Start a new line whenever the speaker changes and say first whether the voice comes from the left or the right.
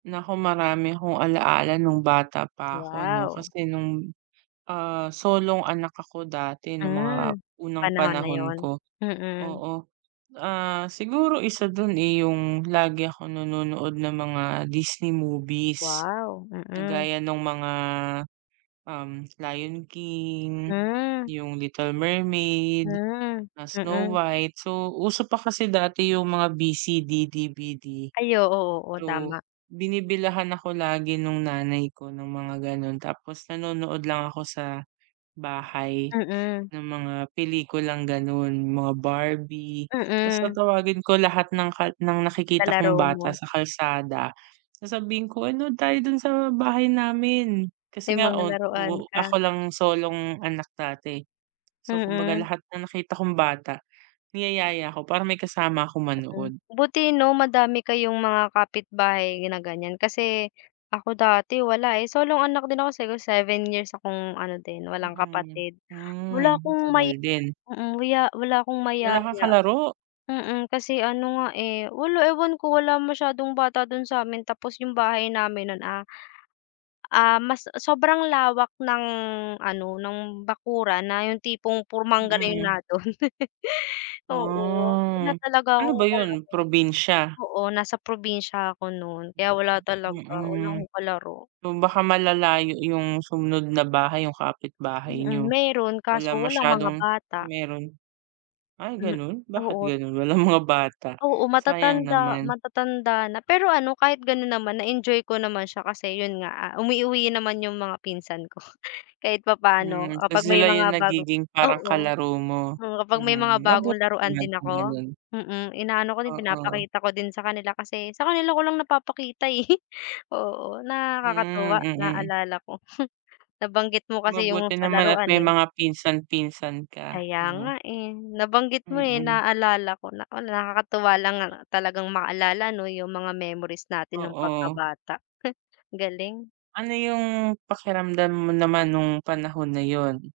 right: Naku marami akong alaala nong bata pa ako 'no
left: Wow.
right: kasi nong, ah, solong anak ako dati nong mga
left: Hmm,
right: unang
left: panahon na
right: panahon
left: 'yon,
right: ko.
left: mm.
right: Oo, ah, siguro isa don, eh, yung lagi ako nanonood ng mga Disney movies
left: Wow, mm.
right: kagaya nung mga, um, Lion King,
left: Hmm.
right: yung Little Mermaid,
left: Hmm.
right: ah, Snow
left: Mm.
right: White. So uso pa kasi dati yung mga VCD, DVD.
left: Ay oo, oo
right: So
left: tama.
right: binibilhan ako lagi nung nanay ko ng mga ganon tapos nanonood lang ako sa bahay
left: Mm.
right: ng mga pelikulang ganon, mga Barbie tas
left: Mm.
right: tatawagin ko lahat ng ka ng
left: Sa
right: nakikita kong
left: laro mo.
right: bata sa kalsada sasabihin ko, uy nood tayo don sa bahay namin. Kasi
left: May
right: nga
left: mga
right: on
left: laruan
right: oo
left: ka.
right: ako lang solong anak dati. So kumbaga
left: Mm.
right: lahat ng nakita kong bata niyayaya ko para may kasama akong
left: Mm,
right: manood.
left: buti 'no madami kayong mga kapit-bahay na ganyan. Kasi ako dati wala, eh, solong anak din ako. Siguro 7 years akong ano din walang
right: Mm.
left: kapatid,
right: Hmm,
left: wala akong
right: matagal
left: maya
right: din.
left: mm, maya wala akong
right: Wala kang
left: mayaya.
right: kalaro?
left: Mm, kasi ano nga, eh, wala ewan ko. Wala masyadong bata don sa'min tapos yung bahay namin non, ah, ah, mas sobrang lawak ng ano ng bakuran na yung tipong puro mangga na yung
right: Mm.
left: nandon. Oo wala
right: Ah
left: talaga
right: ano
left: akong
right: ba 'yon
left: kalaro.
right: probinsya?
left: Oo nasa probinsya ako non kaya wala talaga,
right: Mm,
left: wala
right: mm.
left: akong kalaro.
right: O baka malalayo yung sumunod na bahay yung kapit-bahay
left: Mm,
right: niyo?
left: meron
right: Wala
left: kaso walang mga
right: masyadong,
left: bata.
right: meron. Ay
left: Hmm,
right: ganon bakit
left: oo.
right: ganon walang mga bata,
left: Oo
right: sayang
left: matatanda,
right: naman.
left: matatanda na. Pero ano kahit ganon naman na-enjoy ko naman siya kasi 'yon nga, ah, umuuwi naman yung mga pinsan ko. Kahit papaano
right: Hmm,
left: ah
right: kasi
left: kapag may
right: sila yung
left: mga bagong,
right: nagiging parang
left: oo,
right: kalaro mo?
left: oo kapag may
right: Hmm,
left: mga bagong
right: mabuti
left: laruan
right: naman
left: din
right: kung
left: ako,
right: ganon.
left: mm, inaano ko din
right: Oo.
left: pinapakita ko din sa kanila kasi sa kanila ko lang napapakita, eh, oo
right: Hmm,
left: nakakatuwa
right: mm.
left: naalala ko, nabanggit mo kasi yung
right: Mabuti
left: sa
right: naman at
left: laruan,
right: may
left: eh.
right: mga pinsan, pinsan ka
left: Kaya nga,
right: 'no.
left: eh, nabanggit mo, eh,
right: Mm.
left: naalala ko naku nakakatuwa lang
right: [unintelligible]
left: talagang maalala 'no yung mga memories natin nong
right: Oo.
left: pagkabata, he galing.
right: Ano yung pakiramdam mo naman nong panahon na 'yon?